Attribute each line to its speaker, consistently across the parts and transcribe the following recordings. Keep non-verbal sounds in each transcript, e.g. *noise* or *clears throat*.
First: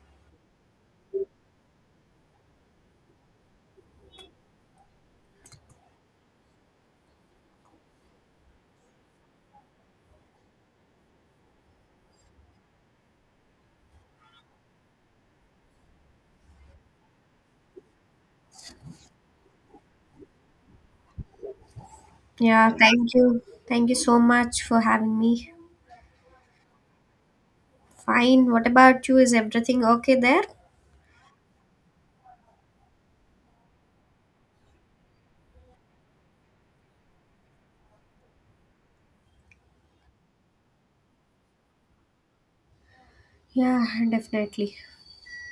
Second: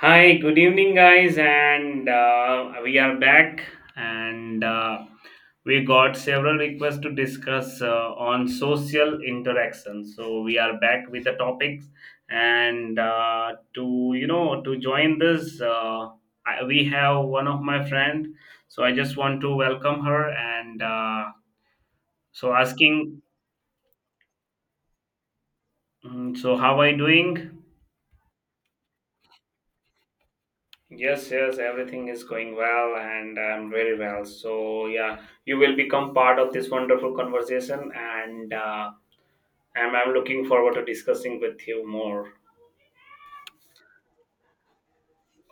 Speaker 1: Hi, good evening, guys, and we are back, and we got several requests to discuss on social interaction. So we are back with the topics, and to you know to join this, we have one of my friend. So I just want to welcome her, and so
Speaker 2: Yeah, thank
Speaker 1: asking,
Speaker 2: you. Thank you so much for having me.
Speaker 1: so how are you doing?
Speaker 2: Fine. What about you? Is everything okay there?
Speaker 1: Yes, yes, everything is going well and I'm very well. So, yeah, you will become part of this wonderful conversation and I'm looking forward to discussing with you more.
Speaker 2: Yeah, definitely.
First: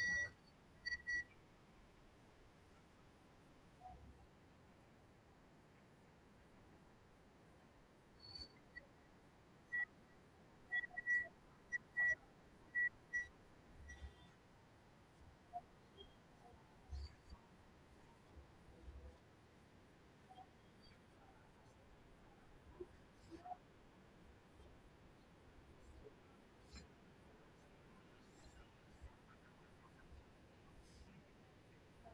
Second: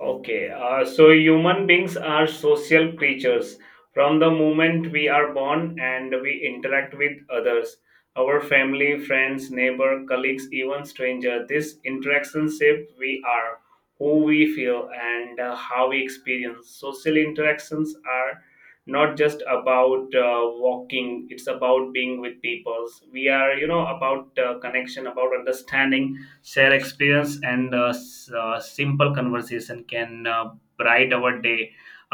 Speaker 1: Okay, so human beings are social creatures. From the moment we are born and we interact with others, our family, friends, neighbor, colleagues, even stranger, this interaction shape we are, who we feel, and how we experience. Social interactions are not just about walking; it's about being with people. We are, about connection, about understanding share experience and simple conversation can bright our day.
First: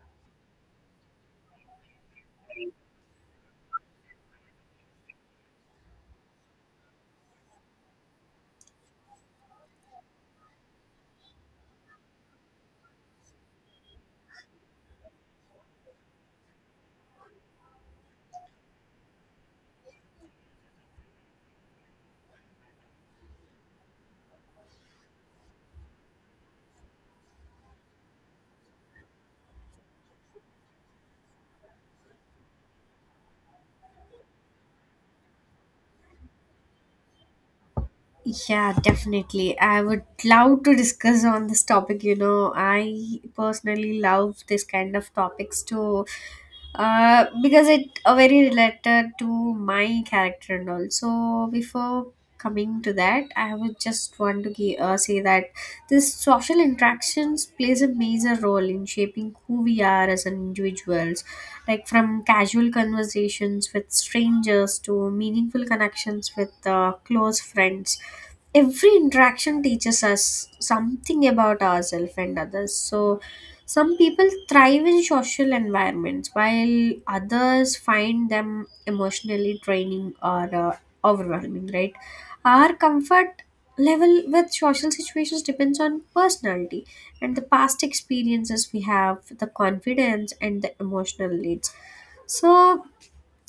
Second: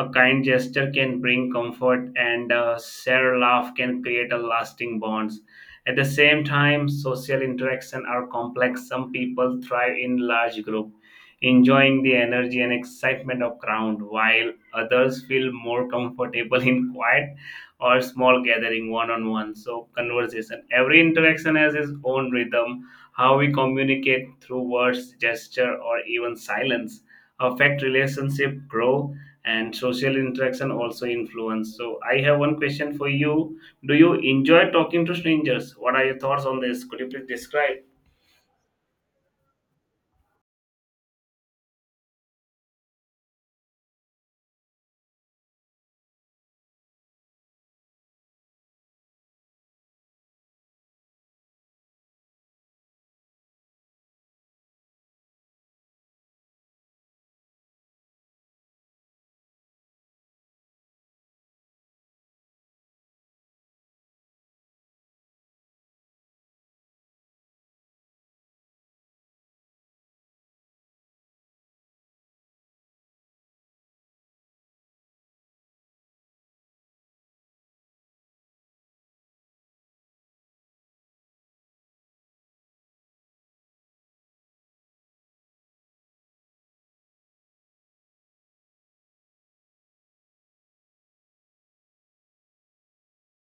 Speaker 1: A kind gesture can bring comfort and a shared laugh can create a lasting bonds. At the same time, social interaction are complex. Some people thrive in large group, enjoying the energy and excitement of crowd, while others feel more comfortable *laughs* in quiet or small gathering, one on one. So conversation, every interaction has its own rhythm. How we communicate through words, gesture, or even silence affect relationship grow and social interaction also influence. So I have one question for you. Do you enjoy talking to strangers? What are your thoughts on this? Could you please describe?
Speaker 2: I would love to discuss on this topic. You know, I personally love this kind of topics too, because it are very related to my character and all. So before coming to that, I would just want to say that this social interactions plays a major role in shaping who we are as individuals. Like from casual conversations with strangers to meaningful connections with close friends, every interaction teaches us something about ourselves and others. So some people thrive in social environments while others find them emotionally draining or overwhelming, right? Our comfort level with social situations depends on personality and the past experiences we have, the confidence and the emotional needs. So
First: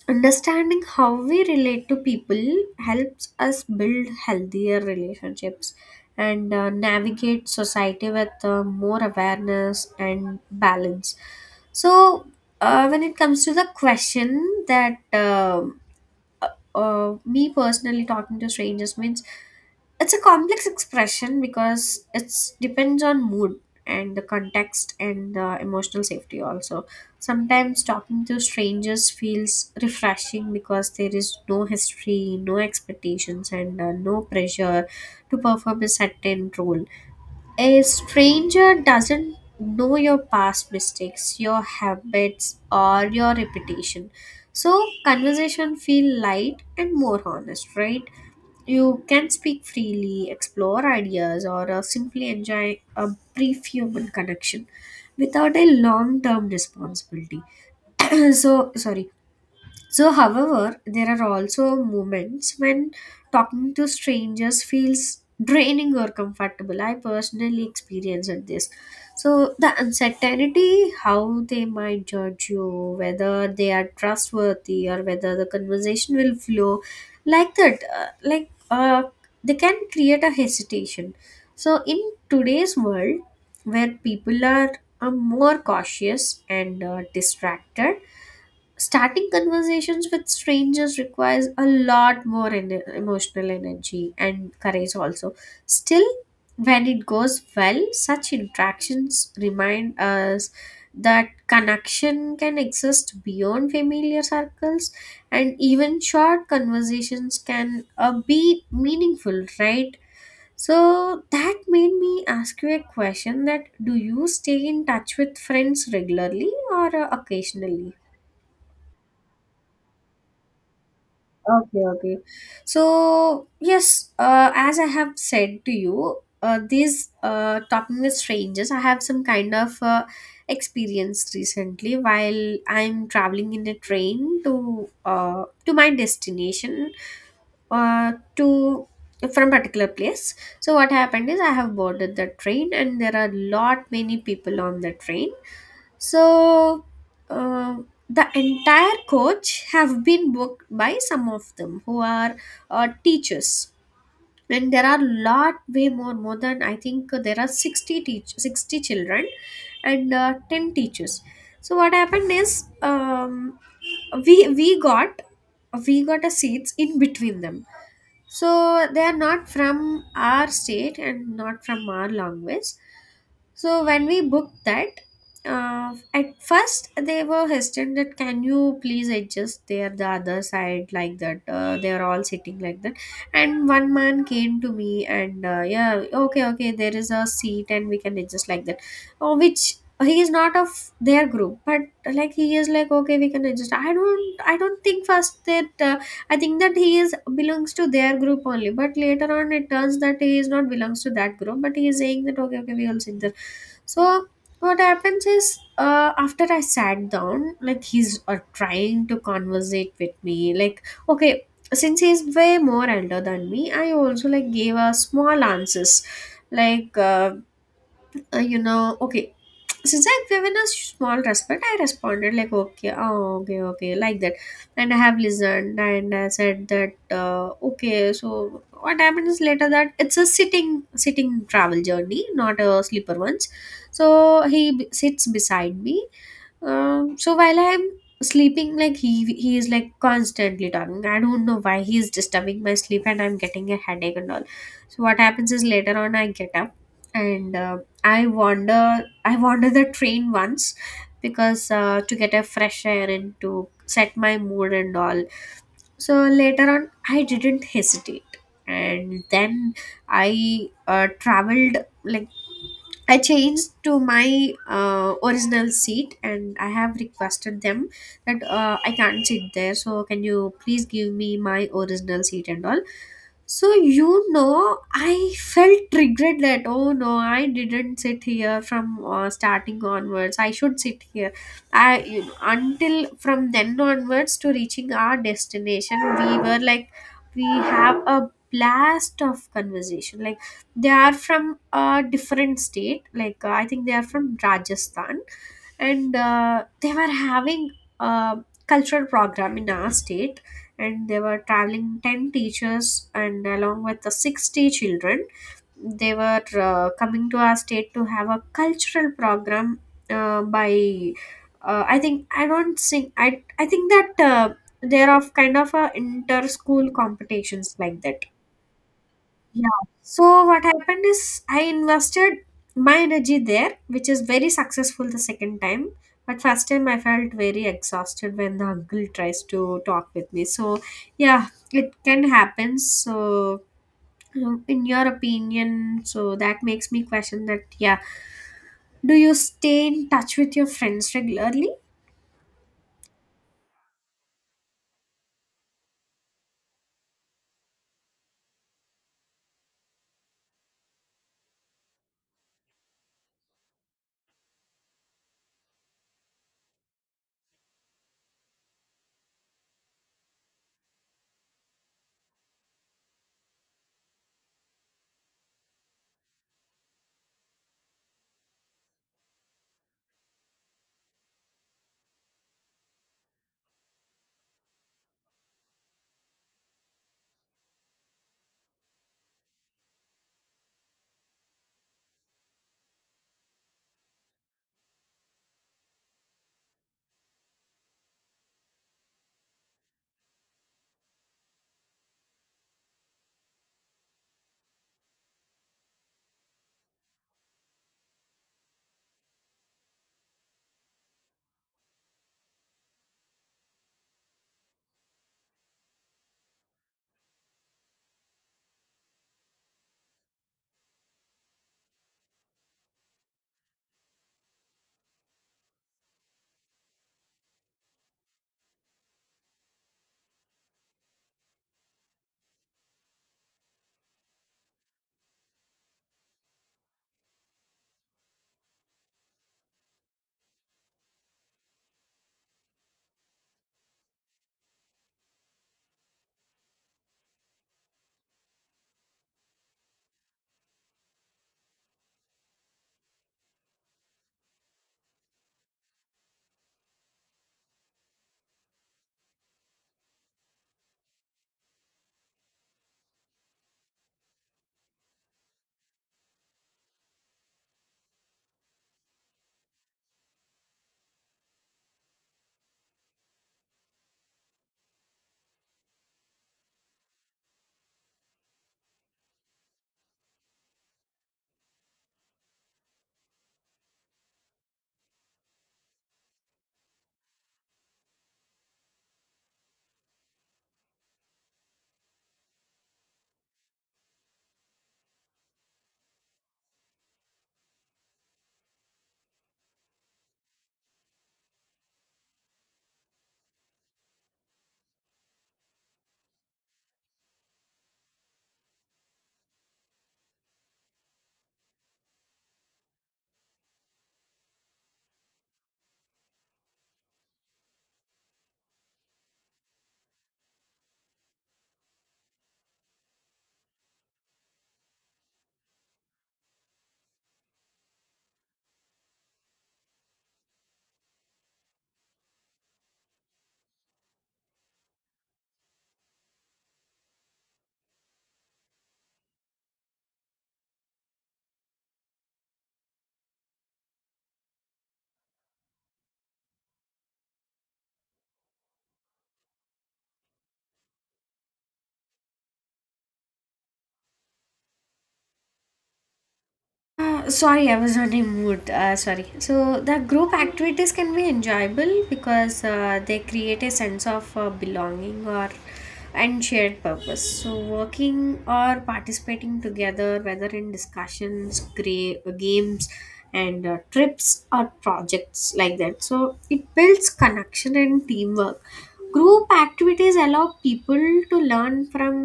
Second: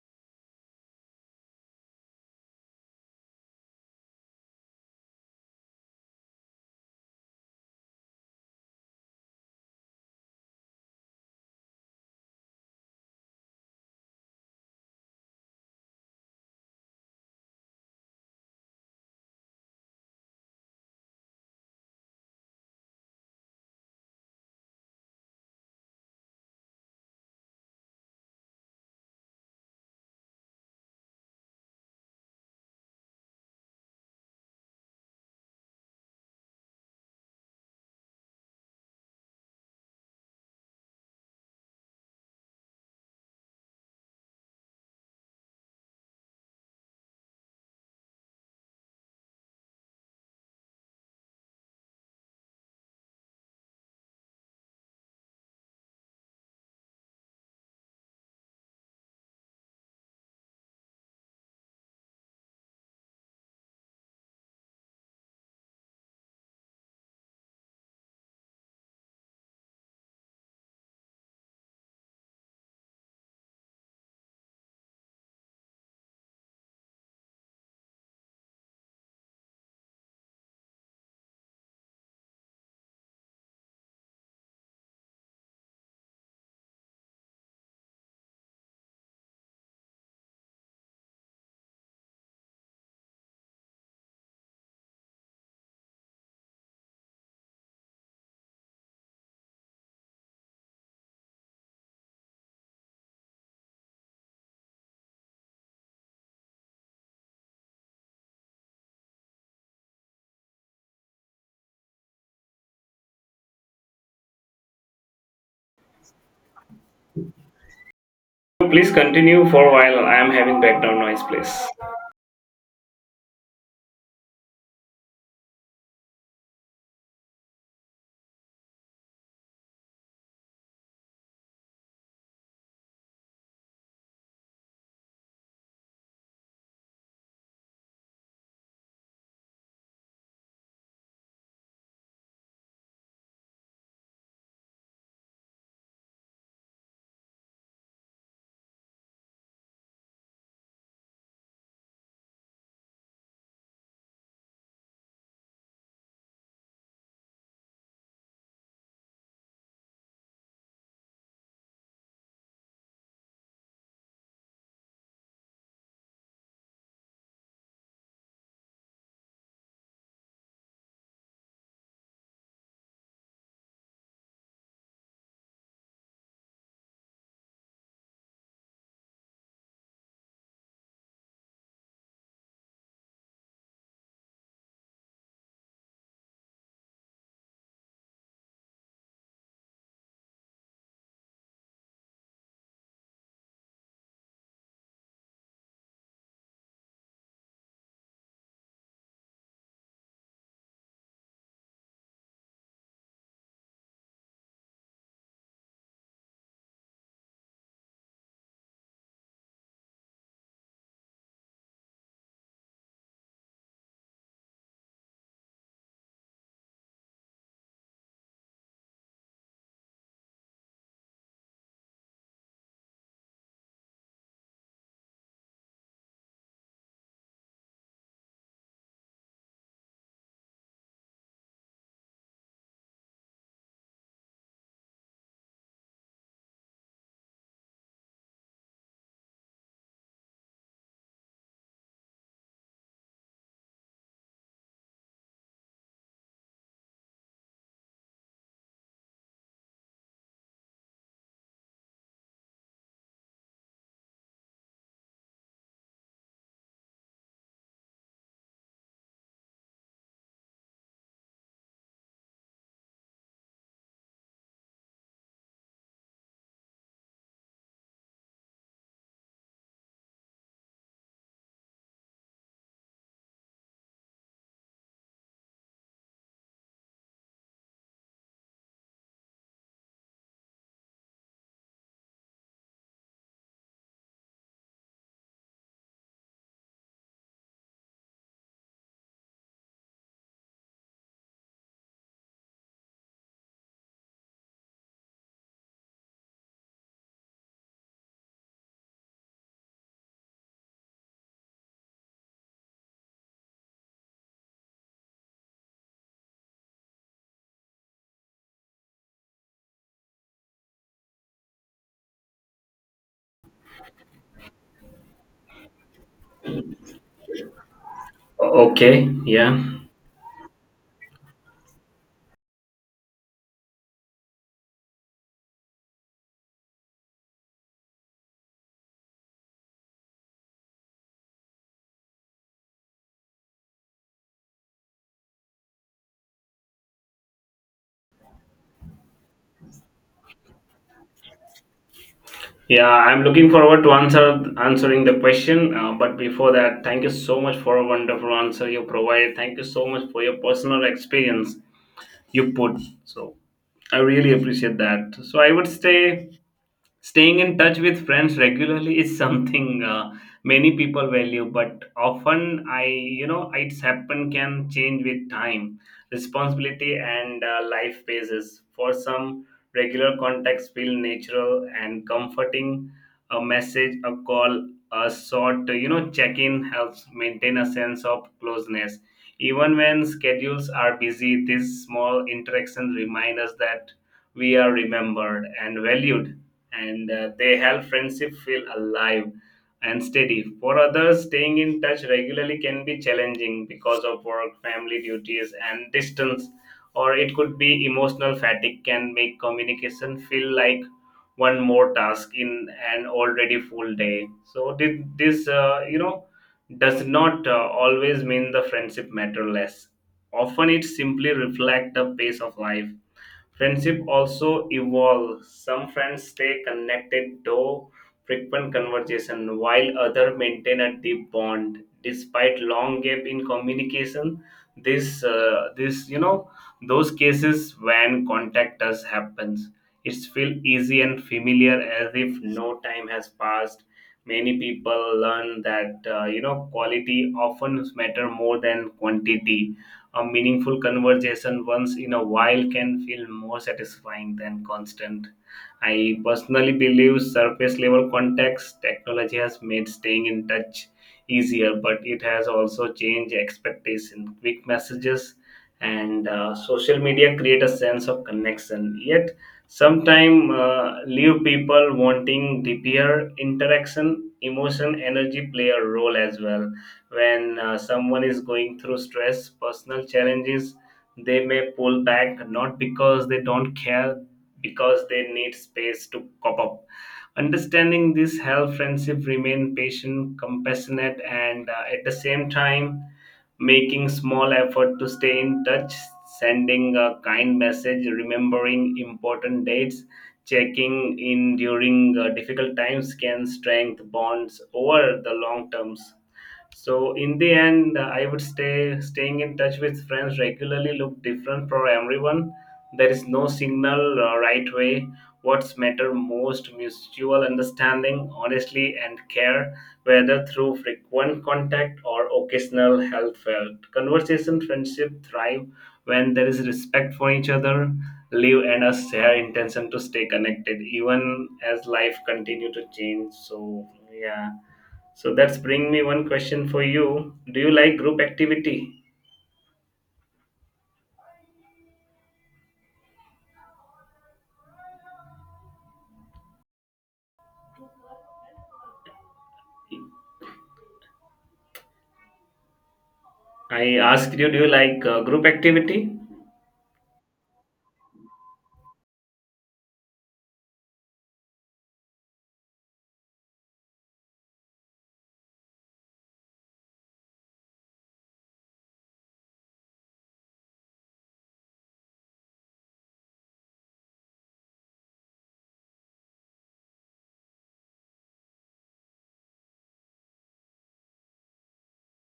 Speaker 2: understanding how we relate to people helps us build healthier relationships and navigate society with more awareness and balance. So when it comes to the question that uh, me personally, talking to strangers means it's a complex expression because it depends on mood and the context and the emotional safety also. Sometimes talking to strangers feels refreshing because there is no history, no expectations, and no pressure to perform a certain role. A stranger doesn't know your past mistakes, your habits, or your reputation. So conversation feel light and more honest, right? You can speak freely, explore ideas, or simply enjoy a brief human connection without a long term responsibility. *clears throat* So, sorry. So, however, there are also moments when talking to strangers feels draining or comfortable. I personally experienced this. So the uncertainty, how they might judge you, whether they are trustworthy or whether the conversation will flow, like that, they can create a hesitation. So, in today's world where people are more cautious and distracted, starting conversations with strangers requires a lot more emotional energy and courage also. Still, when it goes well, such interactions remind us that connection can exist beyond familiar circles, and even short conversations can be meaningful, right? So that made me ask you a question, that do you stay in touch with friends regularly or occasionally?
Speaker 1: Please continue for a while. I am having background noise, please.
Speaker 2: Okay, okay. So, yes, as I have said to you, these talking with strangers, I have some kind of experience recently while I'm traveling in a train to my destination to from particular place. So what happened is I have boarded the train and there are lot many people on the train. So uh, the entire coach have been booked by some of them who are teachers, and there are lot way more than I think there are 60 children, and ten teachers. So what happened is we we got we got a seats in between them. So they are not from our state and not from our language. So when we booked that, at first they were hesitant that, can you please adjust there the other side, like that, they are all sitting like that. And one man came to me and yeah, okay, okay, there is a seat and we can adjust like that. Oh, which he is not of their group, but like he is like, okay, we can adjust. I don't think first that I think that he is belongs to their group only, but later on it turns that he is not belongs to that group, but he is saying that okay, okay, we all sit there. So what happens is, after I sat down, like he's trying to conversate with me, like, okay, since he's way more elder than me, I also like gave a small answers, like. You know, okay. Since I've given a small respect, I responded like, okay, oh, okay, okay, like that. And I have listened and I said that, okay, so what happens later that it's a sitting travel journey, not a sleeper ones. So he sits beside me. So while I'm sleeping, like he is like constantly talking. I don't know why he is disturbing my sleep, and I'm getting a headache and all. So what happens is later on I get up and I wander the train once because to get a fresh air and to set my mood and all. So later on I didn't hesitate, and then I traveled like, I changed to my original seat and I have requested them that I can't sit there. So, can you please give me my original seat and all? So, you know, I felt triggered that, oh no, I didn't sit here from starting onwards. I should sit here. I, you know, until from then onwards to reaching our destination, we were like, we have a blast of conversation. Like they are from a different state. Like I think they are from Rajasthan, and they were having a cultural program in our state, and they were traveling 10 teachers and along with the 60 children. They were coming to our state to have a cultural program by I think I don't think I think that they're of kind of a inter school competitions like that.
Speaker 1: Okay, yeah.
Speaker 2: Yeah. So what happened is I invested my energy there, which is very successful the second time. But first time I felt very exhausted when the uncle tries to talk with me. So yeah, it can happen. So in your opinion, so that makes me question that, yeah, do you stay in touch with your friends regularly?
Speaker 1: Yeah, I'm looking forward to answering the question. But before that, thank you so much for a wonderful answer you provided. Thank you so much for your personal experience you put. So I really appreciate that. So I would say, staying in touch with friends regularly is something many people value, but often it's happen can change with time, responsibility, and life phases. For some, regular contacts feel natural and comforting. A message, a call, a short, check-in helps maintain a sense of closeness. Even when schedules are busy, these small interactions remind us that we are remembered and valued, and they help friendship feel alive and steady. For others, staying in touch regularly can be challenging because of work, family duties, and distance, or it could be emotional fatigue can make communication feel like one more task in an already full day. So this does not always mean the friendship matter less. Often, it simply reflects the pace of life. Friendship also evolve. Some friends stay connected though frequent conversation, while others maintain a deep bond despite long gap in communication. This, uh, this, you know, those cases when contact does happens, it's feel easy and familiar as if no time has passed. Many people learn that quality often matter more than quantity. A meaningful conversation once in a while can feel more satisfying than constant. I personally believe surface level context technology has made staying in touch easier, but it has also changed expectation. Quick messages and social media create a sense of connection. Yet, sometimes leave people wanting deeper interaction. Emotion, energy play a role as well. When someone is going through stress, personal challenges, they may pull back not because they don't care, because they need space to cop up. Understanding this helps friendship remain patient, compassionate, and at the same time making small effort to stay in touch, sending a kind message, remembering important dates, checking in during difficult times can strengthen bonds over the long terms. So in the end, I would staying in touch with friends regularly look different for everyone. There is no single right way. What's matter most mutual understanding, honestly, and care, whether through frequent contact or occasional heartfelt conversation. Friendship thrive when there is respect for each other. Live and a share intention to stay connected, even as life continue to change. So yeah, so that's bring me one question for you. Do you like group activity? I asked you, do you like group activity?
Speaker 2: Sorry, I was not in mood. Sorry. So the group activities can be enjoyable because they create a sense of belonging or and shared purpose. So working or participating together, whether in discussions, games, and trips or projects, like that. So it builds connection and teamwork. Group activities allow people to learn from,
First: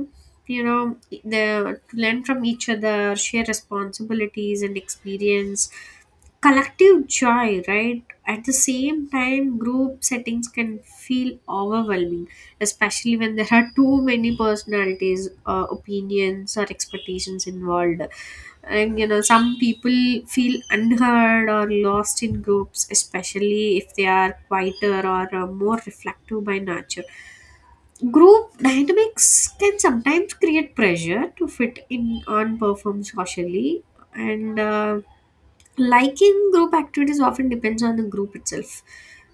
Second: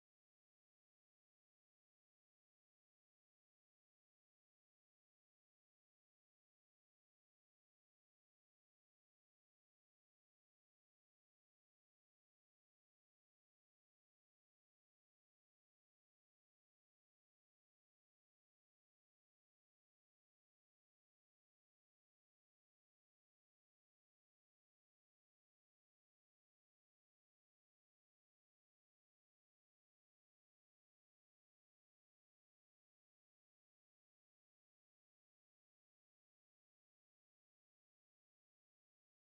Speaker 2: you know, the to learn from each other, share responsibilities and experience collective joy, right? At the same time, group settings can feel overwhelming, especially when there are too many personalities, opinions or expectations involved. And you know, some people feel unheard or lost in groups, especially if they are quieter or more reflective by nature. Group dynamics can sometimes create pressure to fit in and perform socially, and liking group activities often depends on the group itself.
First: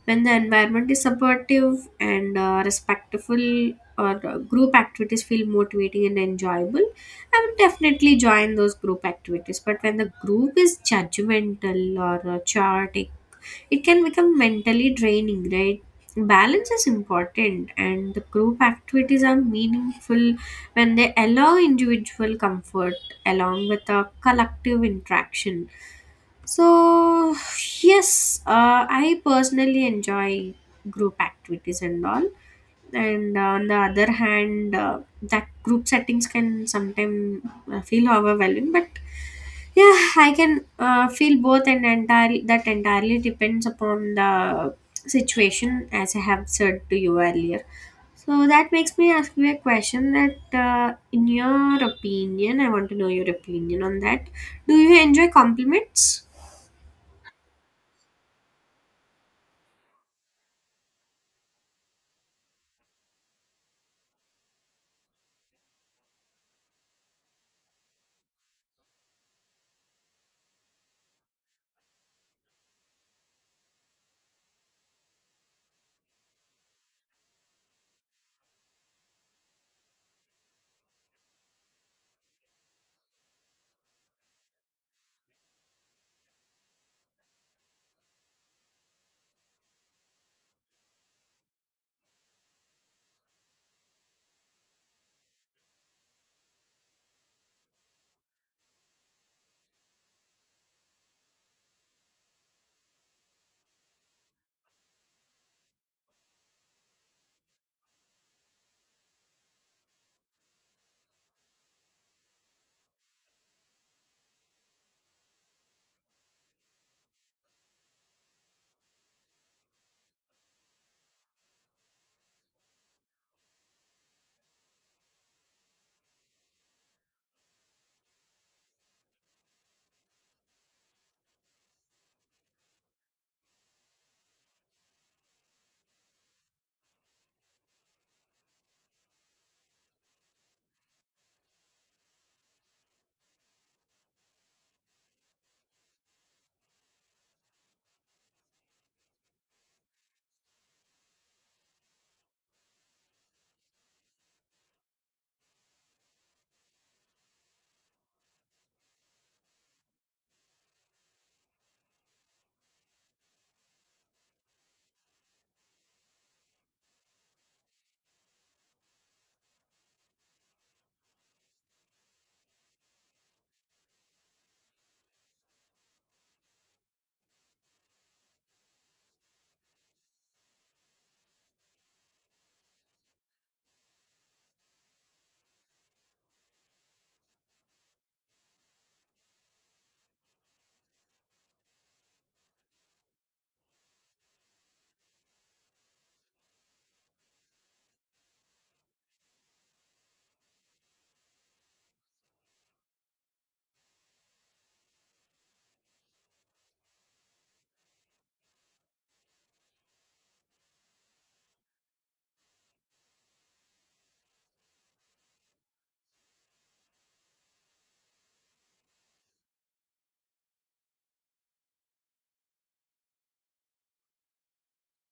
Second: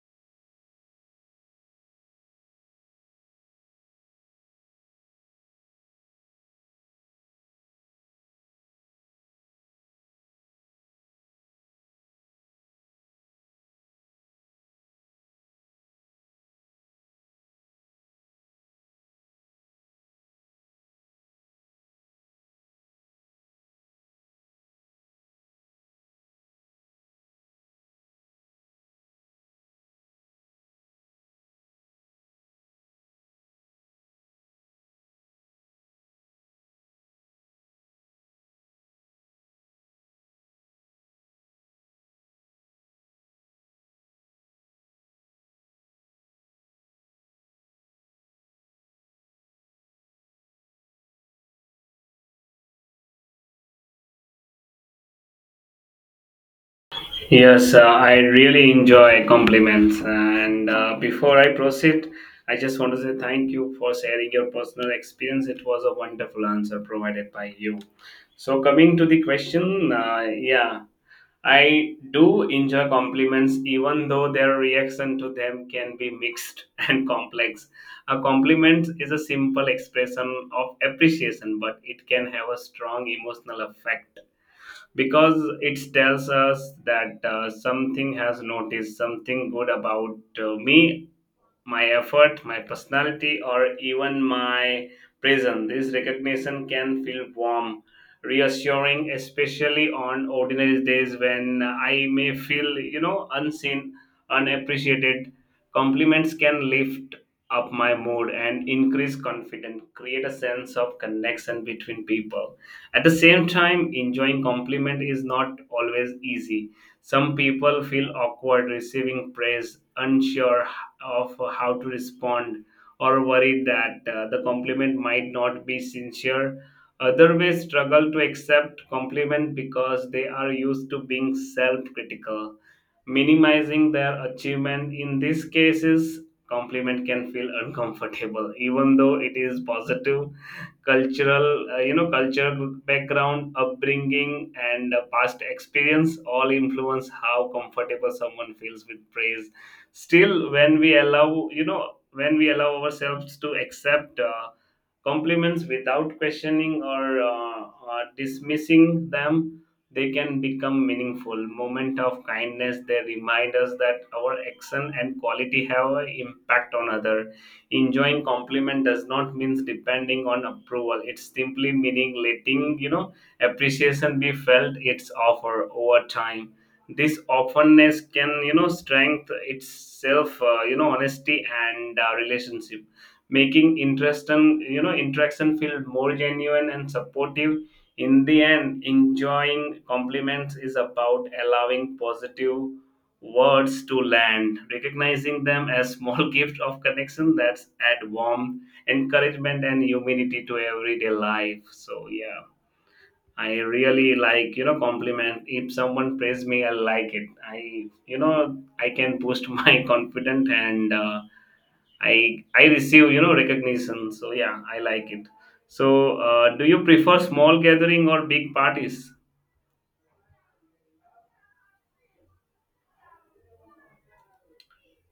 Speaker 2: When the environment is supportive and respectful, or group activities feel motivating and enjoyable, I would definitely join those group activities. But when the group is judgmental or chaotic, it can become mentally draining, right? Balance is important, and the group activities are meaningful when they allow individual comfort along with a collective interaction. So, yes, I personally enjoy group activities and all. And on the other hand, that group settings can sometimes feel overwhelming, but yeah, I can feel both, and entirely depends upon the situation, as I have said to you earlier. So that makes me ask you a question that, in your opinion, I want to know your opinion on that. Do you enjoy compliments?
Speaker 1: Yes, I really enjoy compliments. And before I proceed, I just want to say thank you for sharing your personal experience. It was a wonderful answer provided by you. So, coming to the question, yeah, I do enjoy compliments, even though their reaction to them can be mixed *laughs* and complex. A compliment is a simple expression of appreciation, but it can have a strong emotional effect because it tells us that something has noticed something good about me, my effort, my personality, or even my presence. This recognition can feel warm, reassuring, especially on ordinary days when I may feel, unseen, unappreciated. Compliments can lift up my mood and increase confidence, create a sense of connection between people. At the same time, enjoying compliment is not always easy. Some people feel awkward receiving praise, unsure of how to respond or worried that the compliment might not be sincere. Other may struggle to accept compliment because they are used to being self-critical, minimizing their achievement. In these cases, compliment can feel uncomfortable, even though it is positive. Cultural cultural background, upbringing, and past experience all influence how comfortable someone feels with praise. Still, when we allow ourselves to accept compliments without questioning or dismissing them, they can become meaningful moment of kindness. They remind us that our action and quality have an impact on other. Enjoying compliment does not mean depending on approval. It's simply meaning letting appreciation be felt its offer over time. This openness can strength itself, honesty and relationship, making interest and interaction feel more genuine and supportive. In the end, enjoying compliments is about allowing positive words to land, recognizing them as small *laughs* gift of connection that's add warmth, encouragement, and humanity to everyday life. So yeah, I really like compliment. If someone praise me, I like it. I I can boost *laughs* my confidence and I receive recognition. So yeah, I like it. So do you prefer small gathering or big parties?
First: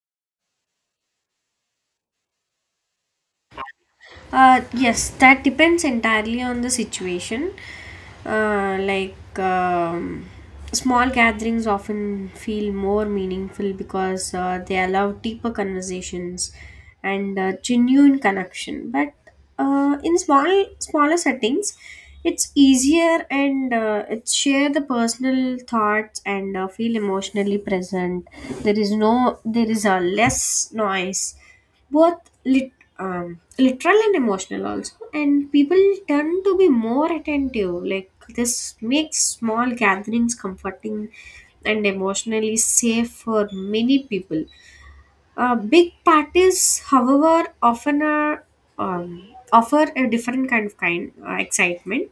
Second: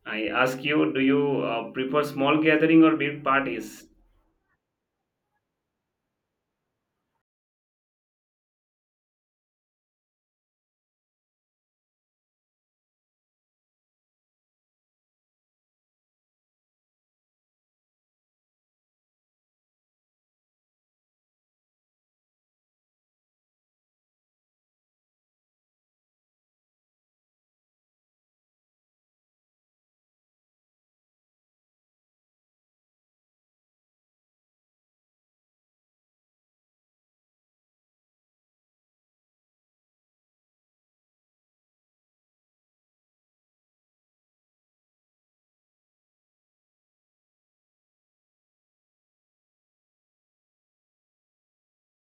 Speaker 1: I ask you, do you prefer small gathering or big parties?
Speaker 2: Yes, that depends entirely on the situation. Uh, like um, small gatherings often feel more meaningful because they allow deeper conversations and genuine connection. But in smaller settings, it's easier and it's share the personal thoughts and feel emotionally present. There is no there is a less noise, both lit, literal and emotional also, and people tend to be more attentive. Like this makes small gatherings comforting and emotionally safe for many people. Big parties, however, often are, offer a different kind of kind excitement.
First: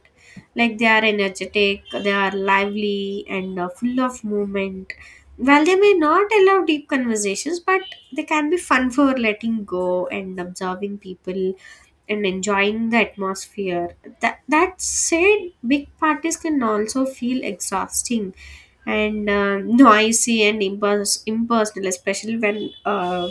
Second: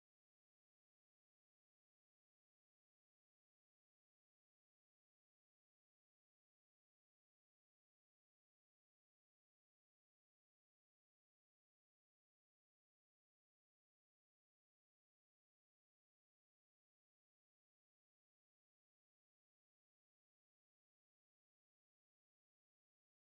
Speaker 2: Like they are energetic, they are lively, and full of movement. While they may not allow deep conversations, but they can be fun for letting go and observing people and enjoying the atmosphere. That said, big parties can also feel exhausting and *laughs* noisy and impersonal, especially when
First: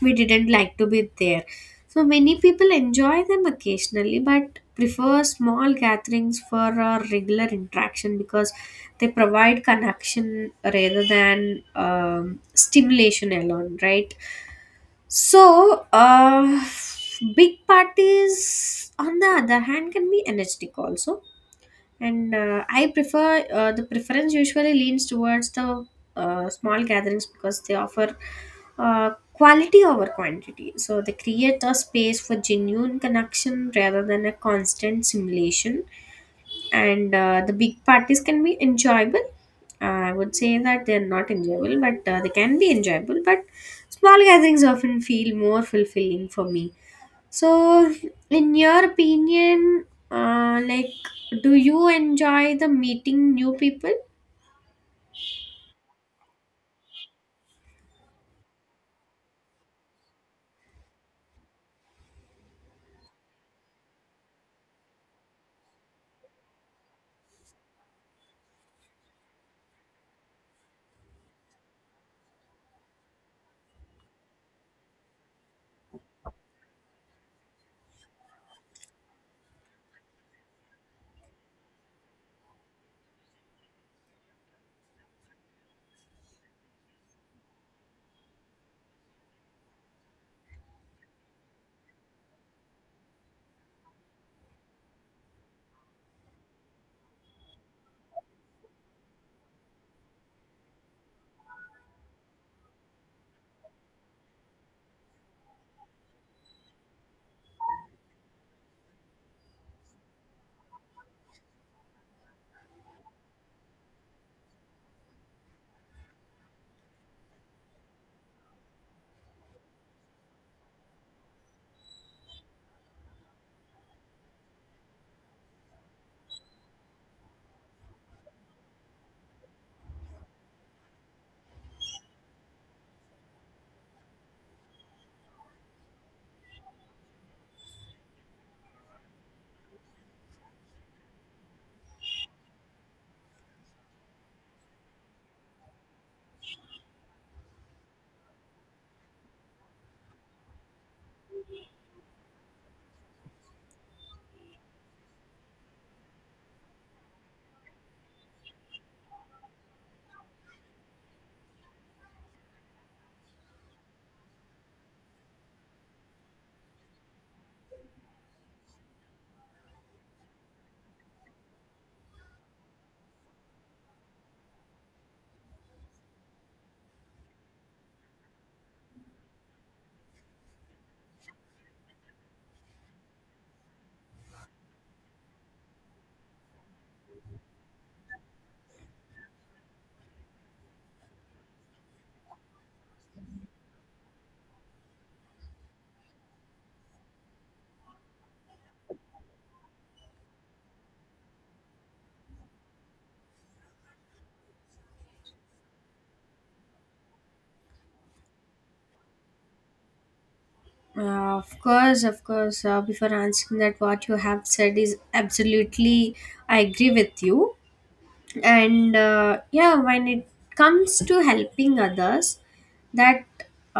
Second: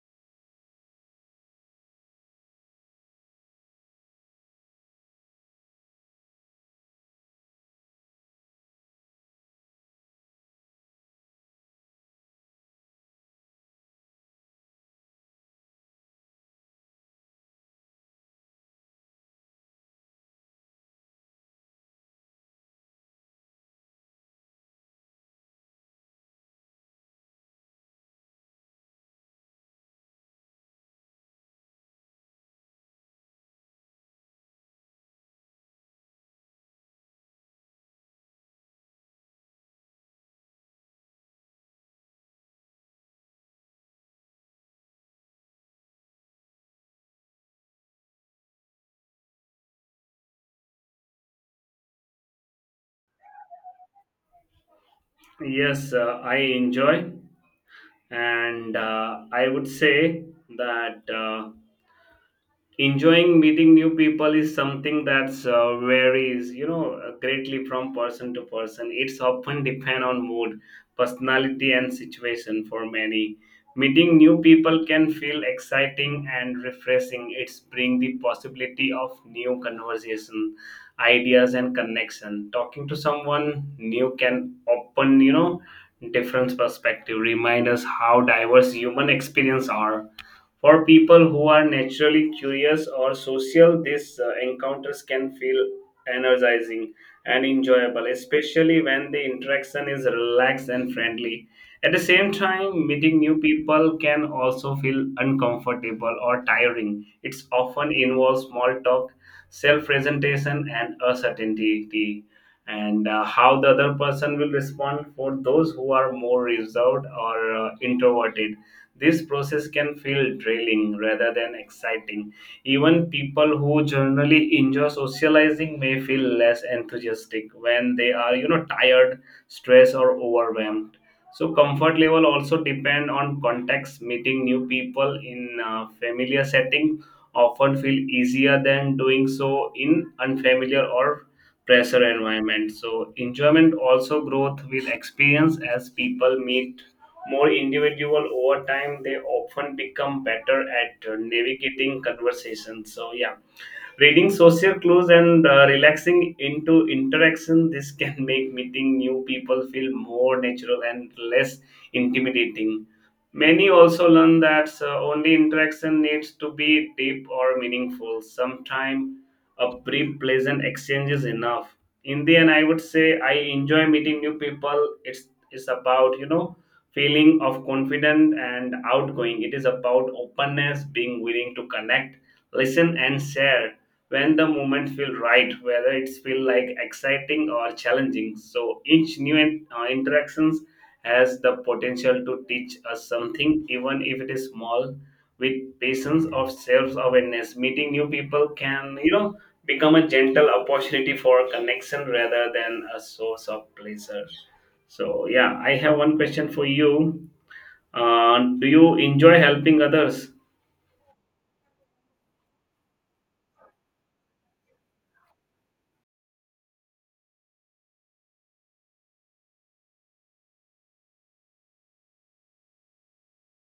Speaker 2: we didn't like to be there. So many people enjoy them occasionally, but prefer small gatherings for a regular interaction because they provide connection rather than stimulation alone, right? So, big parties, on the other hand, can be energetic also. And I prefer, the preference usually leans towards the small gatherings because they offer quality over quantity. So, they create a space for genuine connection rather than a constant simulation. And the big parties can be enjoyable. I would say that they're not enjoyable, but they can be enjoyable, but small gatherings often feel more fulfilling for me. So in your opinion, like, do you enjoy the meeting new people?
Speaker 1: Yes, I enjoy, and I would say that. Enjoying meeting new people is something that's varies greatly from person to person. It's often *laughs* depend on mood, personality, and situation. For many, meeting new people can feel exciting and refreshing. It's bring the possibility of new conversation, ideas, and connection. Talking to someone new can open different perspective, remind us how diverse human experience are. For people who are naturally curious or social, these encounters can feel energizing and enjoyable, especially when the interaction is relaxed and friendly. At the same time, meeting new people can also feel uncomfortable or tiring. It often involves small talk, self presentation, and uncertainty, and how the other person will respond. For those who are more reserved or introverted, this process can feel drilling rather than exciting. Even people who generally enjoy socializing may feel less enthusiastic when they are, tired, stressed, or overwhelmed. So comfort level also depend on context. Meeting new people in a familiar setting often feel easier than doing so in unfamiliar or pressure environment. So enjoyment also growth with experience. As people meet more individual over time, they often become better at navigating conversations, so yeah, reading social clues and relaxing into interaction. This can *laughs* make meeting new people feel more natural and less intimidating. Many also learn that only interaction needs to be deep or meaningful. Sometimes a brief pleasant exchange is enough. In the end, I would say I enjoy meeting new people. It's about feeling of confident and outgoing. It is about openness, being willing to connect, listen, and share when the moment feel right, whether it's feel like exciting or challenging. So each new interactions has the potential to teach us something, even if it is small. With patience of self-awareness, meeting new people can become a gentle opportunity for connection rather than a source of pleasure. So yeah, I have one question for you. Uh, do you enjoy helping others?
Speaker 2: Of course, of course. Before answering that, what you have said is absolutely, I agree with you. And yeah, when it comes to helping others, that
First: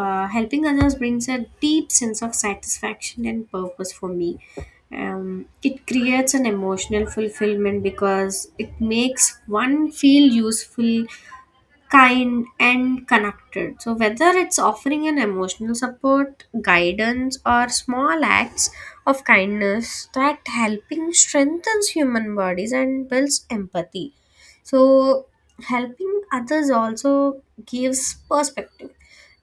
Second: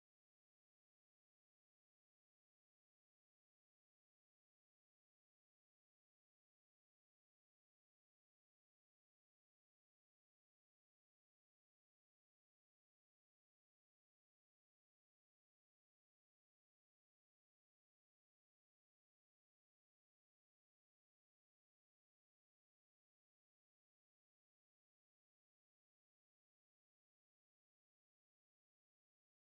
Speaker 2: helping others brings a deep sense of satisfaction and purpose for me. It creates an emotional fulfillment because it makes one feel useful, kind and connected. So whether it's offering an emotional support, guidance or small acts of kindness, that helping strengthens human bodies and builds empathy. So helping others also gives perspective.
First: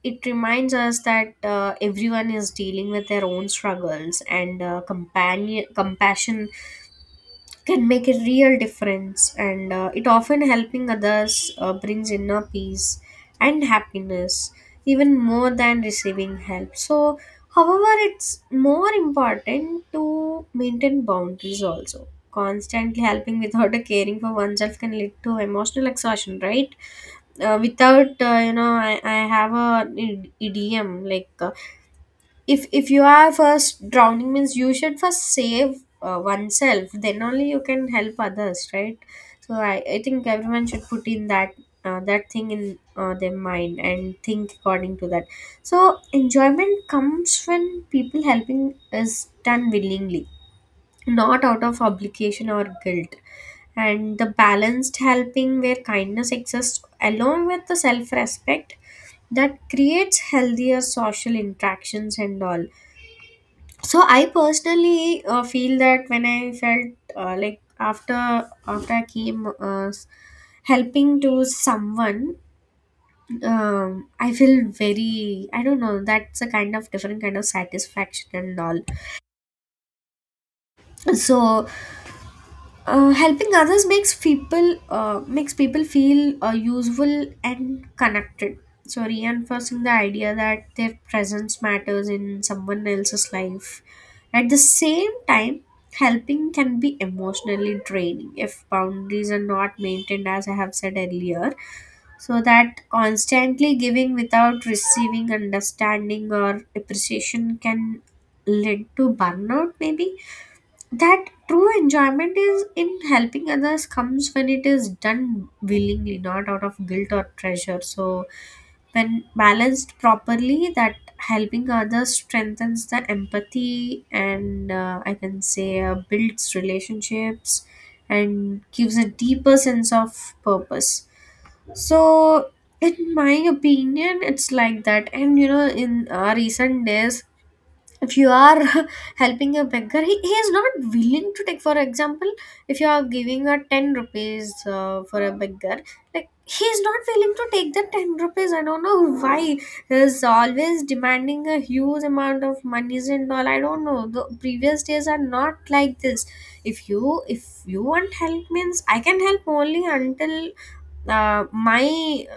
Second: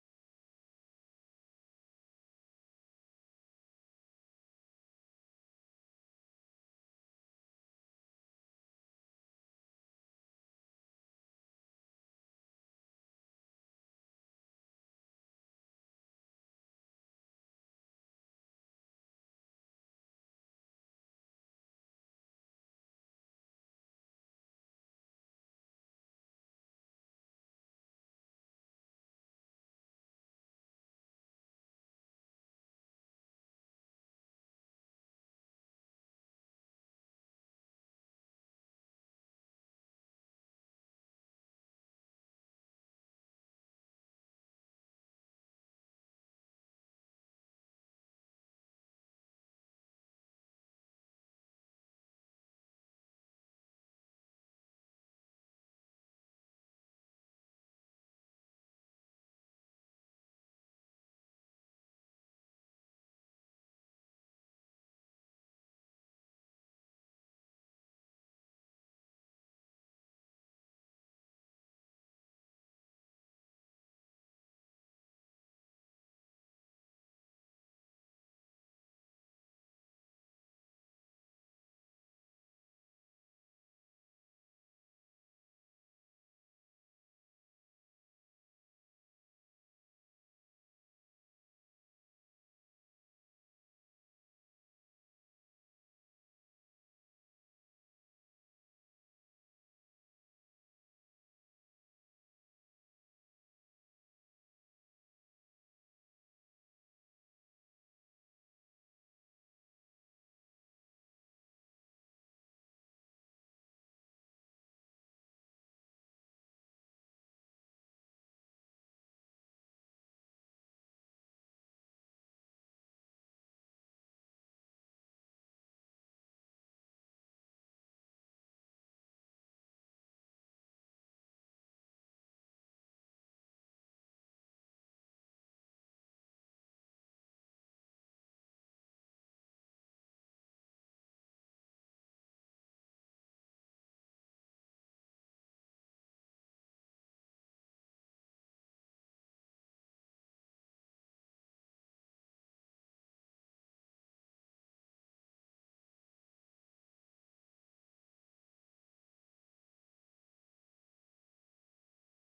Speaker 2: It reminds us that everyone is dealing with their own struggles, and companion, compassion can make a real difference. And it often, helping others, brings inner peace and happiness even more than receiving help. So however, it's more important to maintain boundaries also. Constantly helping without *laughs* a caring for oneself can lead to emotional exhaustion, right? Without, you know, I have a idiom like, if you are first drowning, means you should first save oneself, then only you can help others, right? So I think everyone should put in that, that thing in their mind and think according to that. So enjoyment comes when people helping is done willingly, not out of obligation or guilt, and the balanced helping, where kindness exists along with the self-respect, that creates healthier social interactions and all. So I personally feel that when I felt, like, after I came, helping to someone, I feel very, I don't know, that's a kind of different kind of satisfaction and all. So helping others makes people, makes people feel useful and connected. So reinforcing the idea that their presence matters in someone else's life. At the same time, helping can be emotionally draining if boundaries are not maintained, as I have said earlier. So that constantly giving without receiving understanding or appreciation can lead to burnout, maybe that true enjoyment is in helping others, comes when it is done willingly, not out of guilt or treasure. So when balanced properly, that helping others strengthens the empathy, and I can say builds relationships and gives a deeper sense of purpose. So in my opinion, it's like that. And you know, in recent days, if you are *laughs* helping a beggar, he is not willing to take. For example, if you are giving a 10 rupees for a beggar, like, he is not willing to take the 10 rupees. I don't know why he is always demanding a huge amount of monies and all. I don't know, the previous days are not like this. If you want help, means I can help only until my,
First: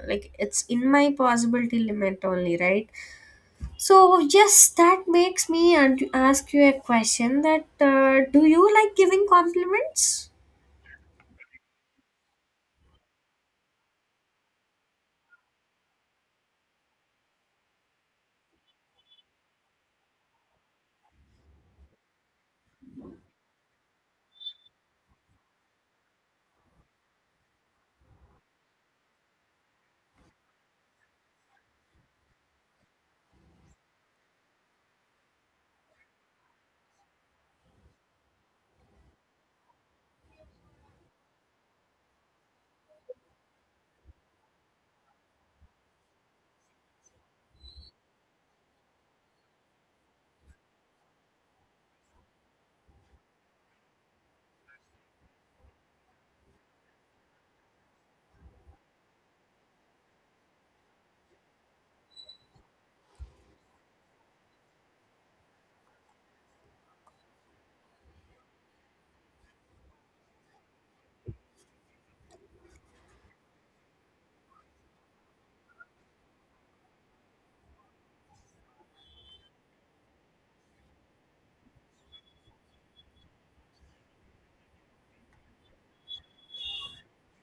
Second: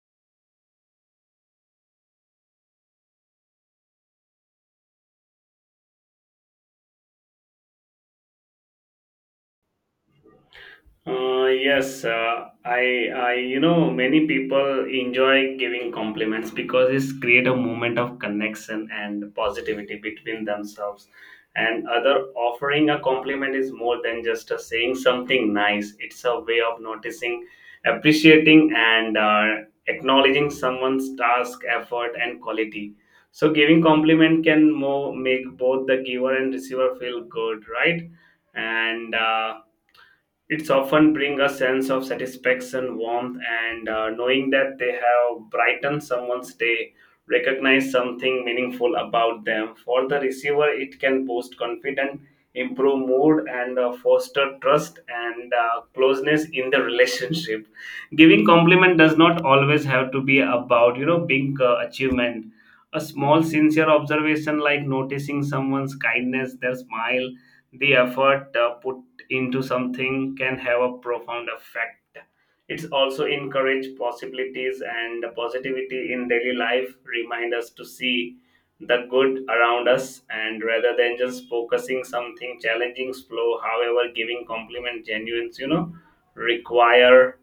Speaker 2: like, it's in my possibility limit only, right? So yes, that makes me and ask you a question. That do you like giving compliments?
Speaker 1: Yes, many people enjoy giving compliments because it's create a moment of connection and positivity between themselves and other. Offering a compliment is more than just a saying something nice. It's a way of noticing, appreciating, and acknowledging someone's task, effort, and quality. So, giving compliment can more make both the giver and receiver feel good, right? And it's often bring a sense of satisfaction, warmth, and knowing that they have brightened someone's day, recognize something meaningful about them. For the receiver, it can boost confidence, improve mood, and foster trust and closeness in the relationship. Giving compliment does not always have to be about big achievement. A small sincere observation like noticing someone's kindness, their smile, the effort put into something can have a profound effect. It's also encourage possibilities and positivity in daily life, remind us to see the good around us and rather than just focusing something challenging slow. However, giving compliment genuines require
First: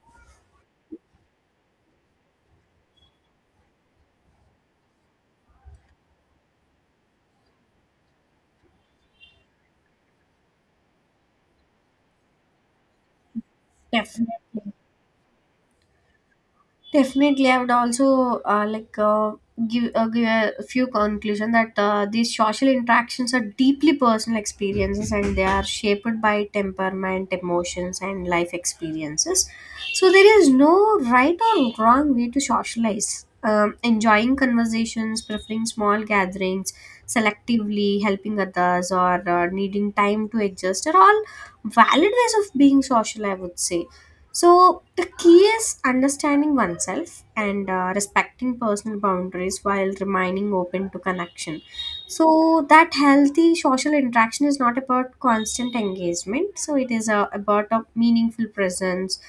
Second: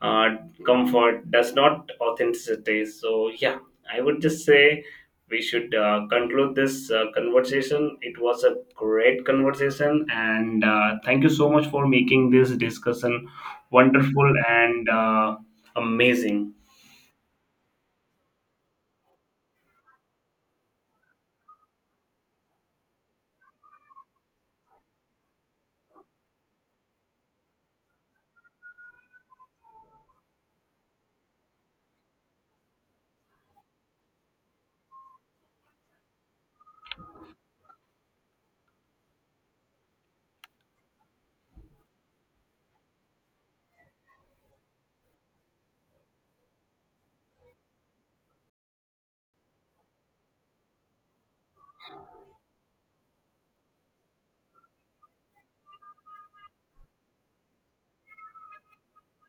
Speaker 1: uh, comfort does not authenticity. So yeah, I would just say we should conclude this conversation. It was a great conversation and thank you so much for making this discussion wonderful
Speaker 2: Definitely.
Speaker 1: and amazing.
Speaker 2: Definitely, I would also like give, give a few conclusion that these social interactions are deeply personal experiences and they are shaped by temperament, emotions, and life experiences. So there is no right or wrong way to socialize. Enjoying conversations, preferring small gatherings, selectively helping others, or needing time to adjust are all valid ways of being social, I would say. So the key is understanding oneself and respecting personal boundaries while remaining open to connection. So that healthy social interaction is not about constant engagement, so it is about a meaningful presence,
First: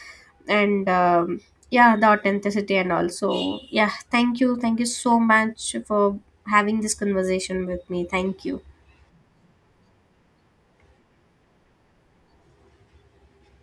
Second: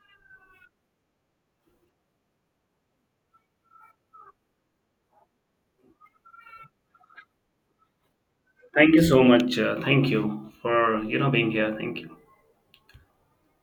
Speaker 2: and yeah, the authenticity, and also, yeah, thank you. Thank you so much for having this conversation with me. Thank you.
Speaker 1: Thank you so much, thank you for being here. Thank you.